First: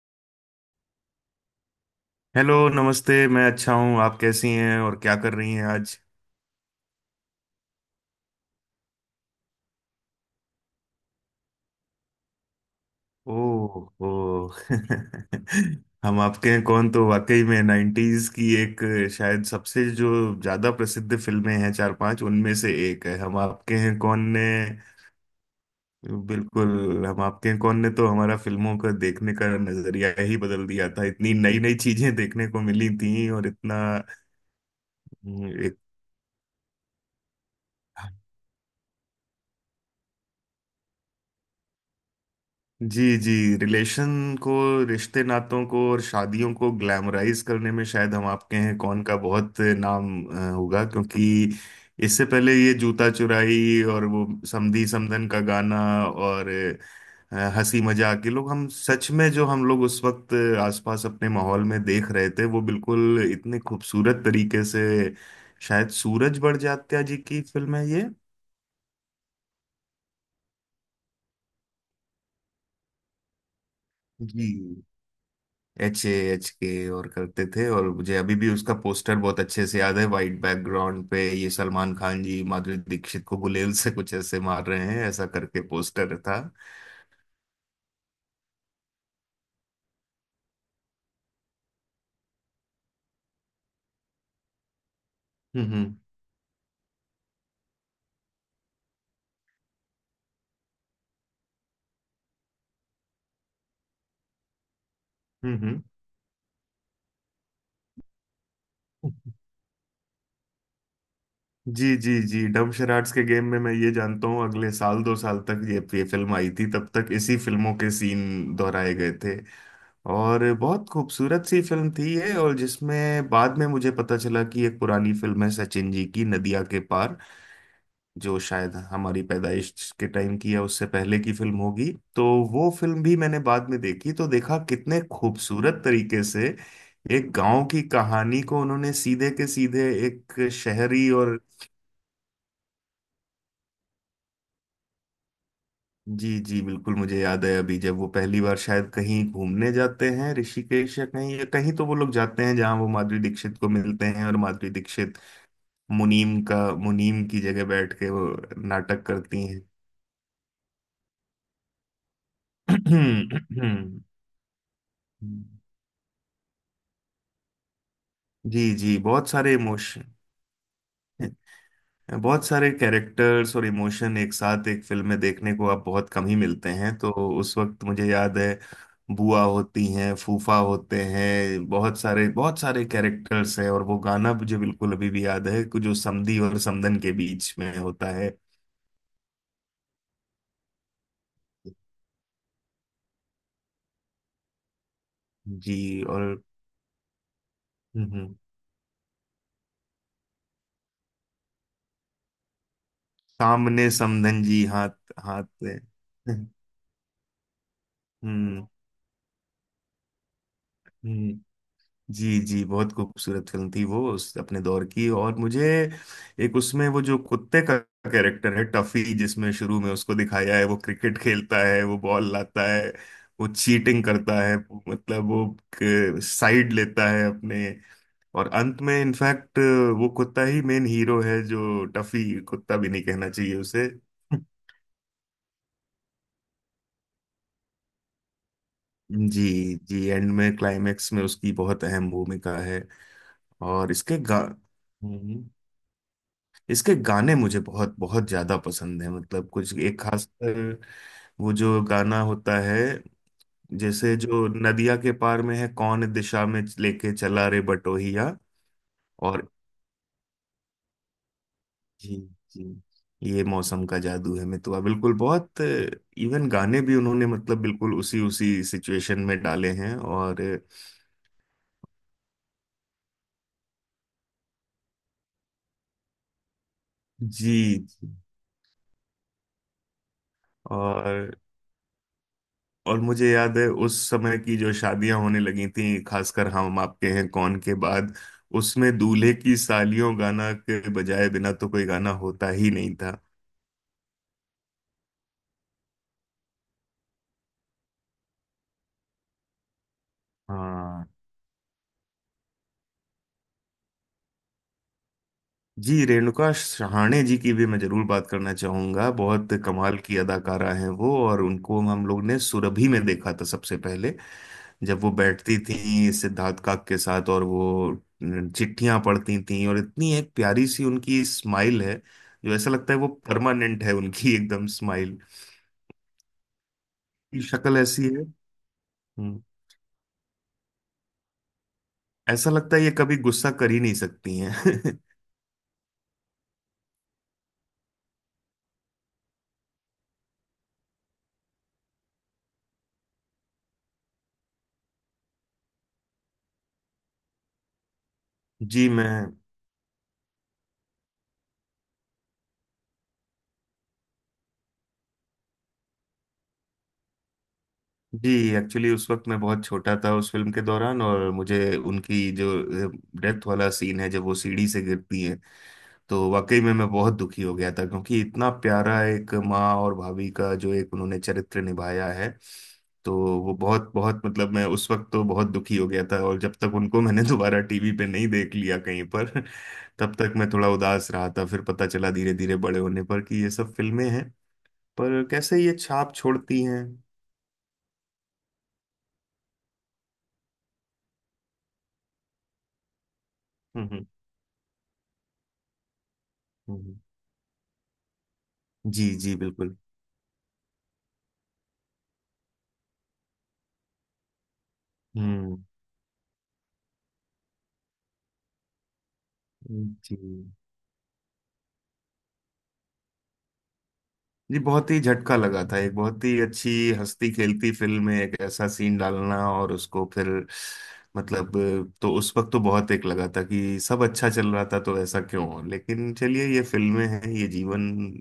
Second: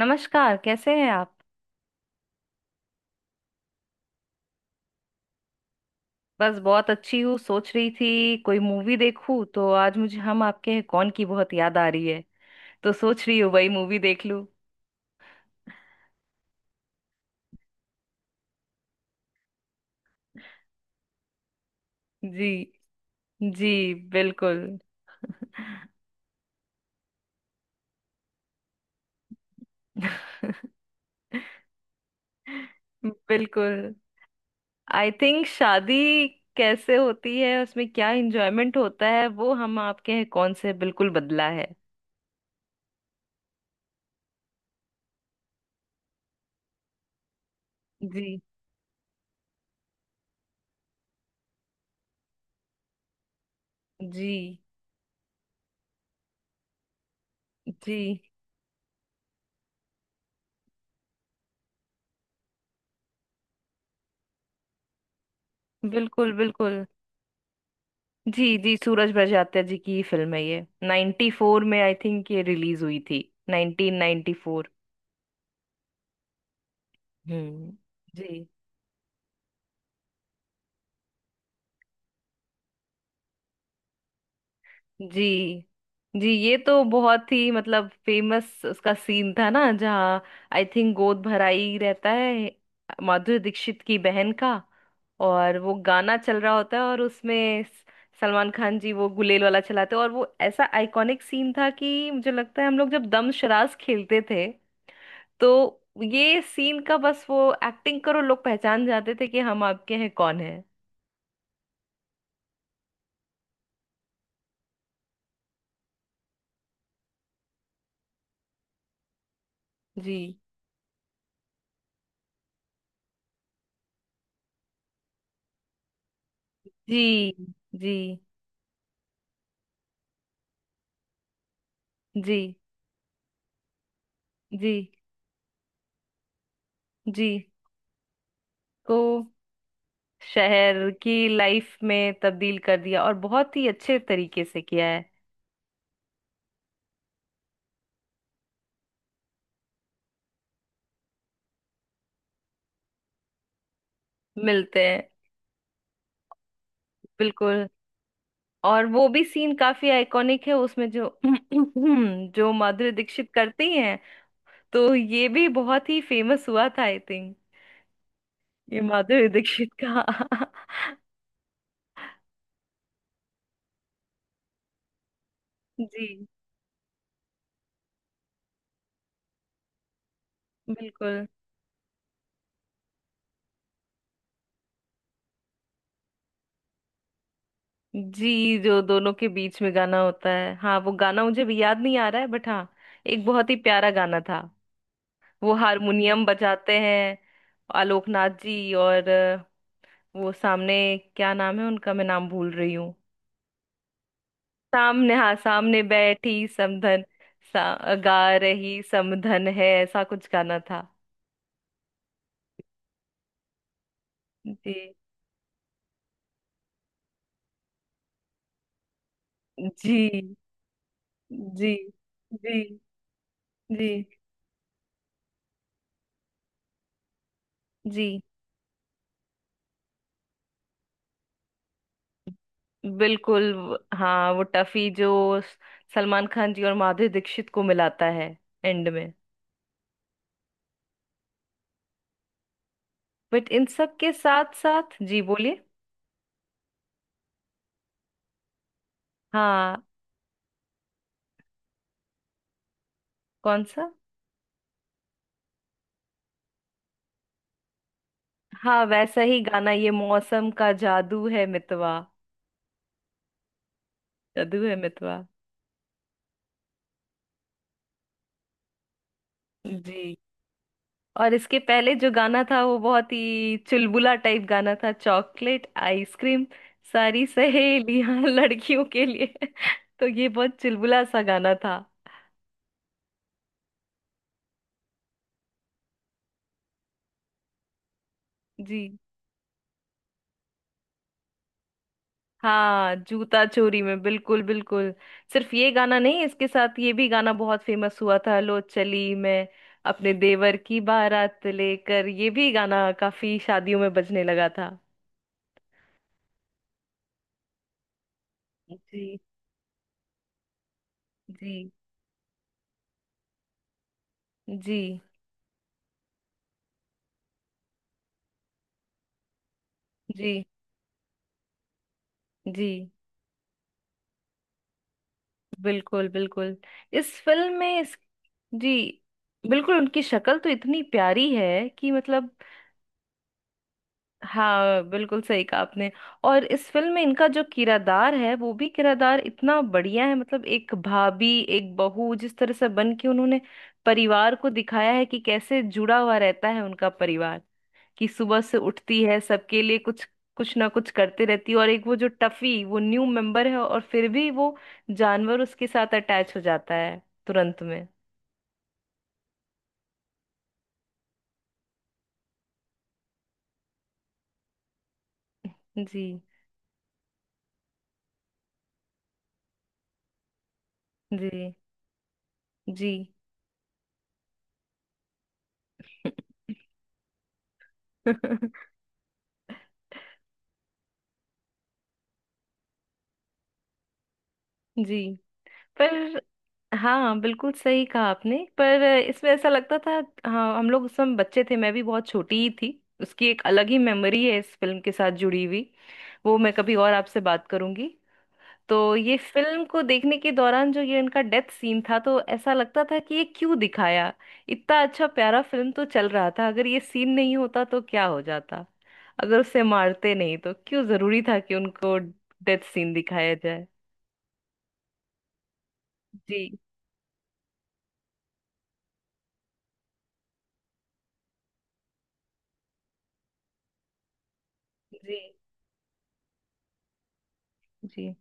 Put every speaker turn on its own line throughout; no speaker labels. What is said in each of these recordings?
नमस्कार, कैसे हैं आप?
हेलो, नमस्ते। मैं अच्छा हूँ। आप कैसी हैं और क्या कर रही हैं आज?
बस बहुत अच्छी हूँ। सोच रही थी कोई मूवी देखूं, तो आज मुझे हम आपके हैं कौन की बहुत याद आ रही है। तो सोच रही हूँ वही मूवी
ओह,
देख
ओ।
लूं।
हम आपके हैं कौन तो वाकई में 90s की एक, शायद सबसे जो ज्यादा प्रसिद्ध फिल्में हैं चार पांच,
जी।
उनमें से एक है हम
जी।
आपके हैं कौन ने।
बिल्कुल।
बिल्कुल। हम आपके हैं कौन ने तो हमारा फिल्मों का देखने का नजरिया ही बदल दिया था। इतनी नई नई चीजें देखने को मिली थी और इतना।
बिल्कुल, आई थिंक
एक।
शादी कैसे होती है, उसमें क्या एंजॉयमेंट होता है, वो हम आपके हैं कौन से बिल्कुल बदला है।
जी, जी। रिलेशन को रिश्ते नातों को और शादियों को ग्लैमराइज करने में शायद हम
जी।
आपके हैं कौन का बहुत नाम होगा, क्योंकि इससे पहले ये जूता चुराई और वो
जी।
समधी समधन का गाना, और हंसी
जी।
मजाक ये लोग, हम सच में जो हम लोग उस वक्त आसपास अपने माहौल में देख रहे थे वो बिल्कुल इतने खूबसूरत तरीके से, शायद
बिल्कुल।
सूरज
बिल्कुल।
बड़जात्या जी की फिल्म है ये।
जी। जी। सूरज बड़जात्या जी की ही फिल्म है ये। 94 में आई थिंक ये रिलीज हुई थी।
जी।
1994।
HAHK और करते थे,
हम्म।
और मुझे अभी
जी।
भी उसका पोस्टर बहुत अच्छे से याद है। वाइट बैकग्राउंड पे ये सलमान खान जी माधुरी दीक्षित को गुलेल से कुछ ऐसे मार रहे हैं ऐसा करके
जी।
पोस्टर
जी।
था।
ये तो बहुत ही, मतलब, फेमस उसका सीन था ना, जहाँ आई थिंक गोद भराई रहता है माधुरी दीक्षित की बहन का। और
हम्म,
वो
हम्म,
गाना चल रहा होता है, और उसमें सलमान खान जी वो गुलेल वाला चलाते हैं, और वो ऐसा आइकॉनिक सीन था कि मुझे लगता है हम लोग जब दम शराज खेलते थे, तो
हम्म, हम्म।
ये सीन का बस वो एक्टिंग करो, लोग पहचान जाते थे कि हम आपके हैं कौन है।
जी, जी, जी। डम शराड्स के गेम में मैं ये जानता हूँ अगले साल 2 साल तक ये फिल्म आई थी, तब तक इसी फिल्मों के सीन दोहराए गए थे।
जी।
और बहुत खूबसूरत सी फिल्म थी ये, और जिसमें बाद में मुझे पता चला कि एक पुरानी फिल्म है सचिन जी की, नदिया के पार,
जी। जी।
जो शायद हमारी पैदाइश के टाइम की या उससे पहले की फिल्म होगी। तो
जी।
वो फिल्म भी मैंने बाद में देखी तो देखा
जी।
कितने खूबसूरत तरीके से
जी।
एक गांव की कहानी को उन्होंने
को
सीधे के सीधे एक
शहर
शहरी
की
और।
लाइफ में तब्दील कर दिया, और बहुत ही अच्छे तरीके से किया है।
जी, जी, बिल्कुल। मुझे याद है अभी जब वो पहली बार शायद कहीं घूमने जाते हैं ऋषिकेश या कहीं या कहीं, तो वो लोग जाते हैं जहां वो माधुरी दीक्षित को मिलते हैं, और माधुरी
मिलते हैं।
दीक्षित मुनीम का मुनीम की जगह
बिल्कुल।
बैठ के वो
और
नाटक
वो भी
करती
सीन काफी आइकॉनिक है उसमें जो जो माधुरी दीक्षित करती हैं,
हैं।
तो ये भी बहुत ही फेमस हुआ था आई थिंक।
जी,
ये
जी।
माधुरी
बहुत सारे
दीक्षित
इमोशन,
का।
बहुत सारे कैरेक्टर्स और इमोशन एक साथ एक फिल्म में देखने को अब
जी।
बहुत कम ही मिलते हैं। तो उस वक्त मुझे याद है बुआ होती हैं, फूफा होते
बिल्कुल।
हैं, बहुत सारे कैरेक्टर्स हैं, और वो गाना मुझे बिल्कुल अभी भी याद है कि जो समधी और समधन के बीच में होता है।
जी, जो दोनों के बीच में गाना होता है, हाँ, वो गाना मुझे भी याद नहीं आ रहा है, बट हाँ, एक बहुत ही प्यारा गाना था। वो
जी। और
हारमोनियम बजाते हैं
हम्म,
आलोकनाथ
हम्म,
जी और वो सामने, क्या नाम है उनका, मैं नाम भूल रही हूँ।
सामने समधन जी हाथ,
सामने, हाँ,
हाथ में
सामने बैठी समधन, गा
हम्म
रही समधन है, ऐसा कुछ गाना था।
हम्म जी, जी। बहुत खूबसूरत फिल्म थी वो, उस अपने दौर
जी।
की। और मुझे एक उसमें वो जो कुत्ते का कैरेक्टर है टफी, जिसमें शुरू में उसको
जी।
दिखाया है वो क्रिकेट खेलता
जी।
है, वो बॉल
जी।
लाता है, वो
जी।
चीटिंग करता है, मतलब वो साइड लेता है अपने।
जी।
और अंत में इनफैक्ट वो कुत्ता ही मेन हीरो है, जो टफी कुत्ता भी नहीं कहना
बिल्कुल।
चाहिए उसे।
हाँ, वो टफी जो सलमान खान जी और माधुरी दीक्षित को मिलाता है एंड में।
जी, जी। एंड में क्लाइमेक्स में उसकी बहुत अहम भूमिका है।
बट इन
और
सब के साथ साथ। जी,
हम्म।
बोलिए।
इसके गाने मुझे बहुत बहुत ज्यादा पसंद है, मतलब कुछ
हाँ।
एक खास वो जो गाना होता है,
कौन सा?
जैसे जो नदिया के पार में है, कौन दिशा में लेके चला रे बटोहिया।
हाँ, वैसा ही
और
गाना, ये मौसम का जादू है मितवा।
जी, जी। ये मौसम का जादू है
जादू है
मितुआ, बिल्कुल।
मितवा।
बहुत इवन गाने भी उन्होंने मतलब बिल्कुल उसी उसी सिचुएशन में डाले हैं।
जी।
और
और इसके पहले जो गाना था, वो बहुत ही चुलबुला टाइप गाना था, चॉकलेट आइसक्रीम सारी
जी, जी।
सहेलियां लड़कियों के लिए। तो ये बहुत चुलबुला सा
और
गाना था।
और मुझे याद है उस समय की जो शादियां होने लगी थी खासकर हम आपके हैं कौन के बाद,
जी।
उसमें दूल्हे की सालियों गाना के बजाय बिना तो कोई गाना होता ही
हाँ,
नहीं था।
जूता चोरी में बिल्कुल। बिल्कुल। सिर्फ ये गाना नहीं, इसके साथ ये भी गाना बहुत फेमस हुआ था, लो चली मैं अपने देवर की
हाँ।
बारात लेकर। ये भी गाना काफी शादियों में बजने लगा था।
जी। रेणुका सहाणे जी की भी मैं जरूर बात करना चाहूंगा,
जी।
बहुत कमाल की अदाकारा हैं वो, और
जी।
उनको हम लोग ने सुरभि में देखा था सबसे पहले,
जी।
जब वो बैठती थी सिद्धार्थ काक के साथ और वो चिट्ठियां पढ़ती थी, और इतनी एक
जी।
प्यारी सी उनकी स्माइल है जो
जी।
ऐसा लगता है वो परमानेंट है उनकी, एकदम स्माइल
बिल्कुल। बिल्कुल। इस
की
फिल्म
शक्ल
में इस।
ऐसी है।
जी,
हम्म,
बिल्कुल। उनकी शक्ल तो इतनी प्यारी है कि, मतलब,
ऐसा लगता है ये कभी गुस्सा कर ही नहीं सकती
हाँ
हैं।
बिल्कुल सही कहा आपने। और इस फिल्म में इनका जो किरदार है, वो भी किरदार इतना बढ़िया है, मतलब एक भाभी, एक बहू जिस तरह से बन के उन्होंने परिवार को दिखाया है कि कैसे जुड़ा हुआ रहता है उनका परिवार। कि सुबह से
जी,
उठती
मैं,
है सबके लिए कुछ कुछ ना कुछ करते रहती है। और एक वो जो टफी, वो न्यू मेंबर है और फिर भी वो जानवर उसके साथ अटैच हो जाता है तुरंत में।
जी। एक्चुअली उस वक्त मैं बहुत छोटा था उस फिल्म के दौरान, और मुझे उनकी जो डेथ वाला सीन है जब वो सीढ़ी से गिरती,
जी।
तो वाकई में मैं बहुत दुखी हो गया था, क्योंकि इतना प्यारा एक माँ और भाभी का जो एक उन्होंने
जी।
चरित्र निभाया है,
जी।
तो वो बहुत बहुत मतलब मैं उस वक्त तो बहुत दुखी हो गया था, और जब तक उनको मैंने दोबारा टीवी पे नहीं देख लिया कहीं पर, तब तक मैं थोड़ा उदास रहा था। फिर पता चला धीरे धीरे बड़े होने पर कि ये सब फिल्में हैं,
जी।
पर कैसे ये छाप
पर
छोड़ती हैं। हम्म,
हाँ, बिल्कुल सही कहा आपने। पर इसमें ऐसा लगता था, हाँ, हम लोग उस समय बच्चे थे, मैं भी बहुत छोटी ही थी। उसकी एक अलग ही
हम्म,
मेमोरी है इस फिल्म के साथ जुड़ी हुई, वो मैं कभी और
हम्म।
आपसे बात करूंगी। तो
जी,
ये
जी,
फिल्म
बिल्कुल।
को देखने के दौरान जो ये इनका डेथ सीन था, तो ऐसा लगता था कि ये क्यों दिखाया? इतना अच्छा प्यारा
हम्म।
फिल्म तो चल रहा था, अगर ये सीन नहीं होता तो क्या हो जाता? अगर उसे मारते
जी,
नहीं तो क्यों जरूरी था कि उनको डेथ सीन दिखाया जाए?
जी। बहुत ही झटका लगा था, एक बहुत ही
जी।
अच्छी हंसती खेलती फिल्म में एक ऐसा सीन डालना और उसको फिर, मतलब। तो उस वक्त तो बहुत एक लगा था कि सब अच्छा चल रहा था तो
जी।
ऐसा क्यों हो, लेकिन चलिए ये फिल्में हैं। ये जीवन
जी।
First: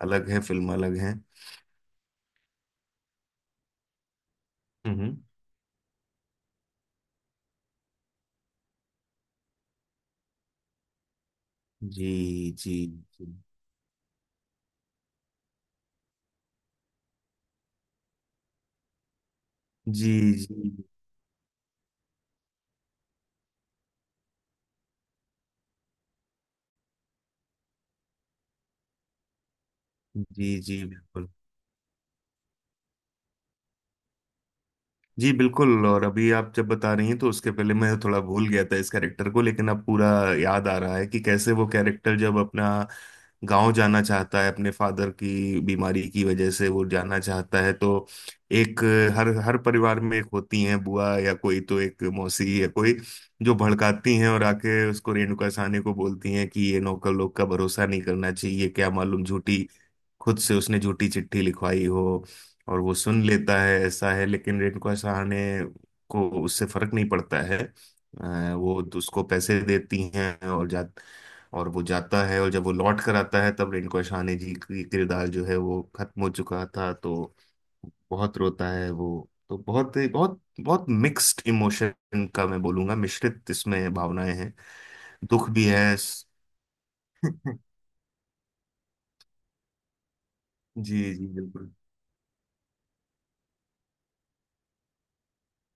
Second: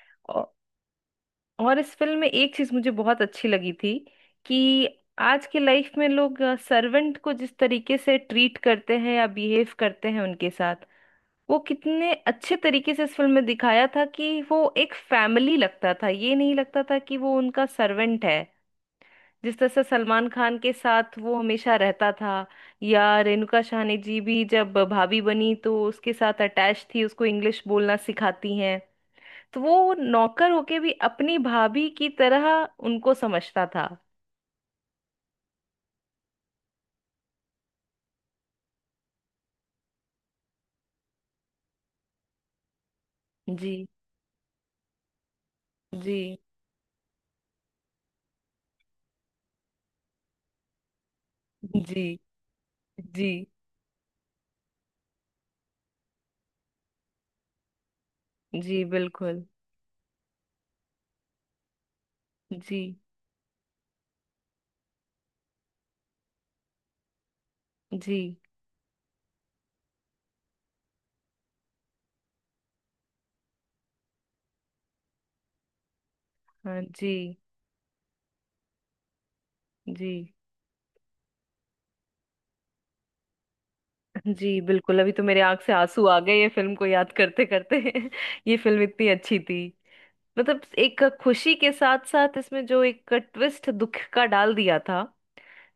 अलग है, फिल्म अलग है।
और इस फिल्म में एक चीज मुझे बहुत अच्छी लगी थी, कि
हम्म।
आज के लाइफ में लोग सर्वेंट को जिस तरीके से ट्रीट करते हैं या बिहेव करते हैं उनके साथ, वो
जी,
कितने अच्छे
जी,
तरीके से इस
जी,
फिल्म में दिखाया था कि वो एक फैमिली लगता था, ये नहीं लगता था कि वो उनका सर्वेंट है। जिस तरह से
जी,
सलमान
जी,
खान के साथ वो हमेशा रहता था, या रेणुका साहनी जी भी जब भाभी बनी तो उसके साथ अटैच थी, उसको इंग्लिश बोलना सिखाती हैं, तो वो नौकर
जी,
होके
जी,
भी
बिल्कुल।
अपनी भाभी की तरह उनको समझता था।
जी, बिल्कुल। और अभी आप जब बता रही हैं तो उसके पहले मैं थोड़ा भूल गया था इस कैरेक्टर को, लेकिन अब पूरा याद आ रहा है कि कैसे वो कैरेक्टर जब अपना गांव
जी।
जाना चाहता है, अपने फादर की बीमारी
जी।
की वजह से वो जाना चाहता है, तो एक हर हर परिवार में एक होती हैं बुआ या कोई, तो
जी।
एक मौसी या कोई
जी।
जो भड़काती हैं, और आके उसको रेणुका साहनी को बोलती हैं कि ये नौकर लोग का भरोसा नहीं करना चाहिए,
जी।
क्या मालूम
बिल्कुल।
झूठी, खुद से उसने झूठी चिट्ठी लिखवाई हो।
जी।
और वो सुन लेता है ऐसा है, लेकिन रिंकू सहाने को उससे फर्क नहीं पड़ता है।
जी।
वो तो उसको पैसे देती हैं, और वो जाता है, और जब वो लौट कर आता है तब रिंकू सहाने जी की किरदार जो है वो खत्म हो चुका
हाँ।
था,
जी।
तो बहुत रोता है वो। तो बहुत
जी।
बहुत बहुत मिक्स्ड इमोशन का, मैं बोलूंगा मिश्रित इसमें भावनाएं हैं,
जी, बिल्कुल, अभी तो मेरे
दुख
आंख
भी
से
है।
आंसू आ गए ये फिल्म को याद करते करते। ये फिल्म इतनी अच्छी थी, मतलब
जी,
एक
जी,
खुशी के साथ साथ इसमें जो एक ट्विस्ट दुख का डाल दिया था,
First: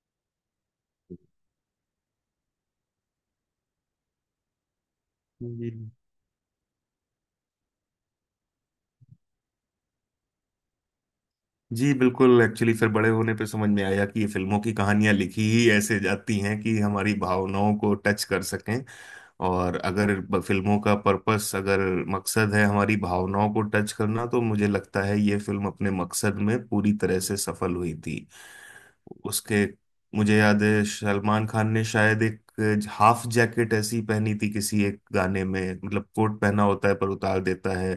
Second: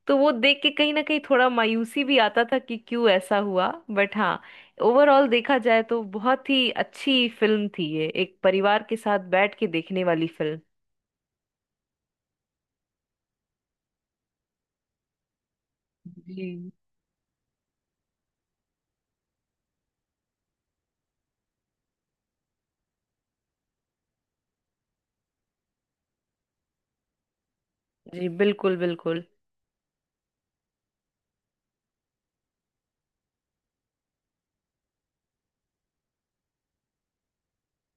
तो वो देख के कहीं ना कहीं
बिल्कुल।
थोड़ा मायूसी भी आता था कि क्यों ऐसा हुआ। बट हाँ, ओवरऑल देखा जाए तो बहुत ही अच्छी फिल्म थी ये, एक परिवार के साथ बैठ के देखने वाली फिल्म।
जी, बिल्कुल। एक्चुअली फिर बड़े होने पे समझ में आया कि ये फिल्मों की कहानियां लिखी ही ऐसे जाती हैं
जी।
कि हमारी भावनाओं को टच कर सकें, और अगर फिल्मों का पर्पस, अगर मकसद है हमारी भावनाओं को टच करना, तो मुझे लगता है ये फिल्म अपने मकसद में पूरी तरह से सफल हुई थी।
जी। बिल्कुल। बिल्कुल।
उसके, मुझे याद है सलमान खान ने शायद एक हाफ जैकेट ऐसी पहनी थी किसी एक गाने में, मतलब कोट पहना होता है पर उतार देता है,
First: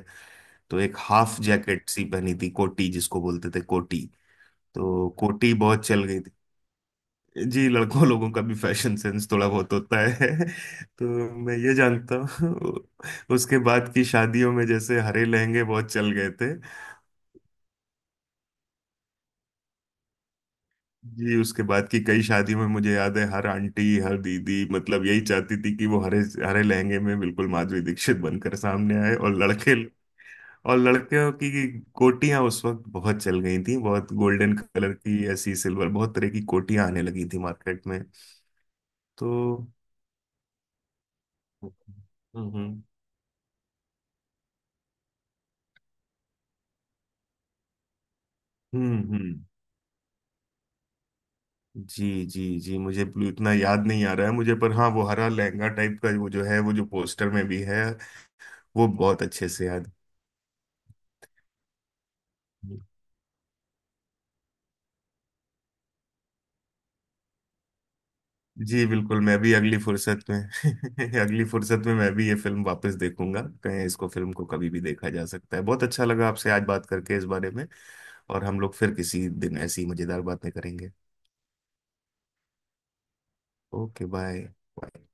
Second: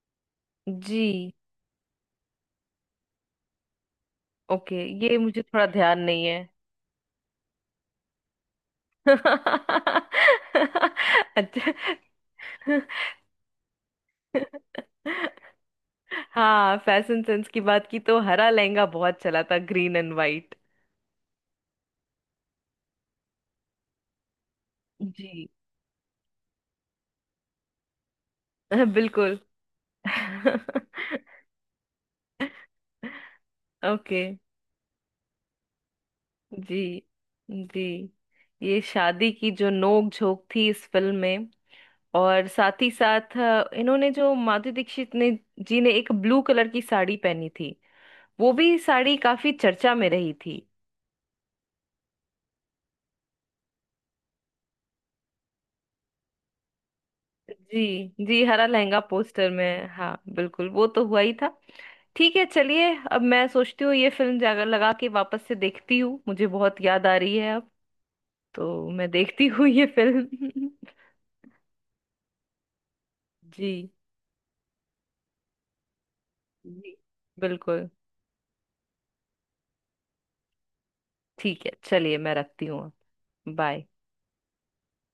तो एक
जी।
हाफ जैकेट सी पहनी थी, कोटी जिसको बोलते थे कोटी,
ओके,
तो
ये मुझे
कोटी
थोड़ा
बहुत
ध्यान
चल गई
नहीं
थी।
है।
जी, लड़कों लोगों का भी फैशन सेंस थोड़ा बहुत होता है। तो मैं
अच्छा।
ये जानता हूँ उसके बाद की शादियों में जैसे हरे लहंगे बहुत चल गए थे।
हाँ, फैशन सेंस की बात की तो हरा लहंगा बहुत चला था, ग्रीन एंड वाइट।
जी, उसके बाद की कई शादियों में मुझे याद है हर आंटी हर दीदी मतलब यही
जी।
चाहती थी कि वो हरे हरे लहंगे में बिल्कुल माधुरी दीक्षित बनकर सामने आए, और
बिल्कुल।
लड़के और लड़कियों की कोटियां उस वक्त बहुत चल गई थी, बहुत
ओके।
गोल्डन कलर की ऐसी सिल्वर बहुत तरह की
जी।
कोटियां आने लगी थी
जी।
मार्केट में।
ये
तो
शादी की जो नोक झोंक थी इस फिल्म में,
हम्म,
और
हम्म,
साथ ही साथ इन्होंने जो माधुरी दीक्षित ने जी ने एक ब्लू कलर की साड़ी पहनी थी, वो भी
हम्म,
साड़ी काफी चर्चा में रही थी।
जी, जी, जी। मुझे ब्लू इतना याद नहीं आ रहा है मुझे, पर हाँ, वो हरा लहंगा टाइप का वो जो है वो जो पोस्टर में भी
जी।
है
जी। हरा
वो
लहंगा
बहुत
पोस्टर
अच्छे से
में,
याद
हाँ बिल्कुल, वो तो हुआ ही था। ठीक है,
है।
चलिए अब मैं सोचती हूँ, ये फिल्म जाकर लगा के वापस से देखती हूँ, मुझे बहुत याद आ रही है अब।
जी,
तो मैं
बिल्कुल, मैं
देखती
भी
हूँ
अगली
ये
फुर्सत में
फिल्म।
अगली फुर्सत में मैं भी ये फिल्म वापस देखूंगा।
जी।
कहीं इसको, फिल्म को कभी भी देखा जा सकता है। बहुत अच्छा लगा आपसे आज बात
जी।
करके इस बारे में,
बिल्कुल।
और हम लोग फिर किसी दिन ऐसी मजेदार बातें करेंगे।
ठीक है, चलिए, मैं रखती हूँ। बाय।
Okay, bye. बाय।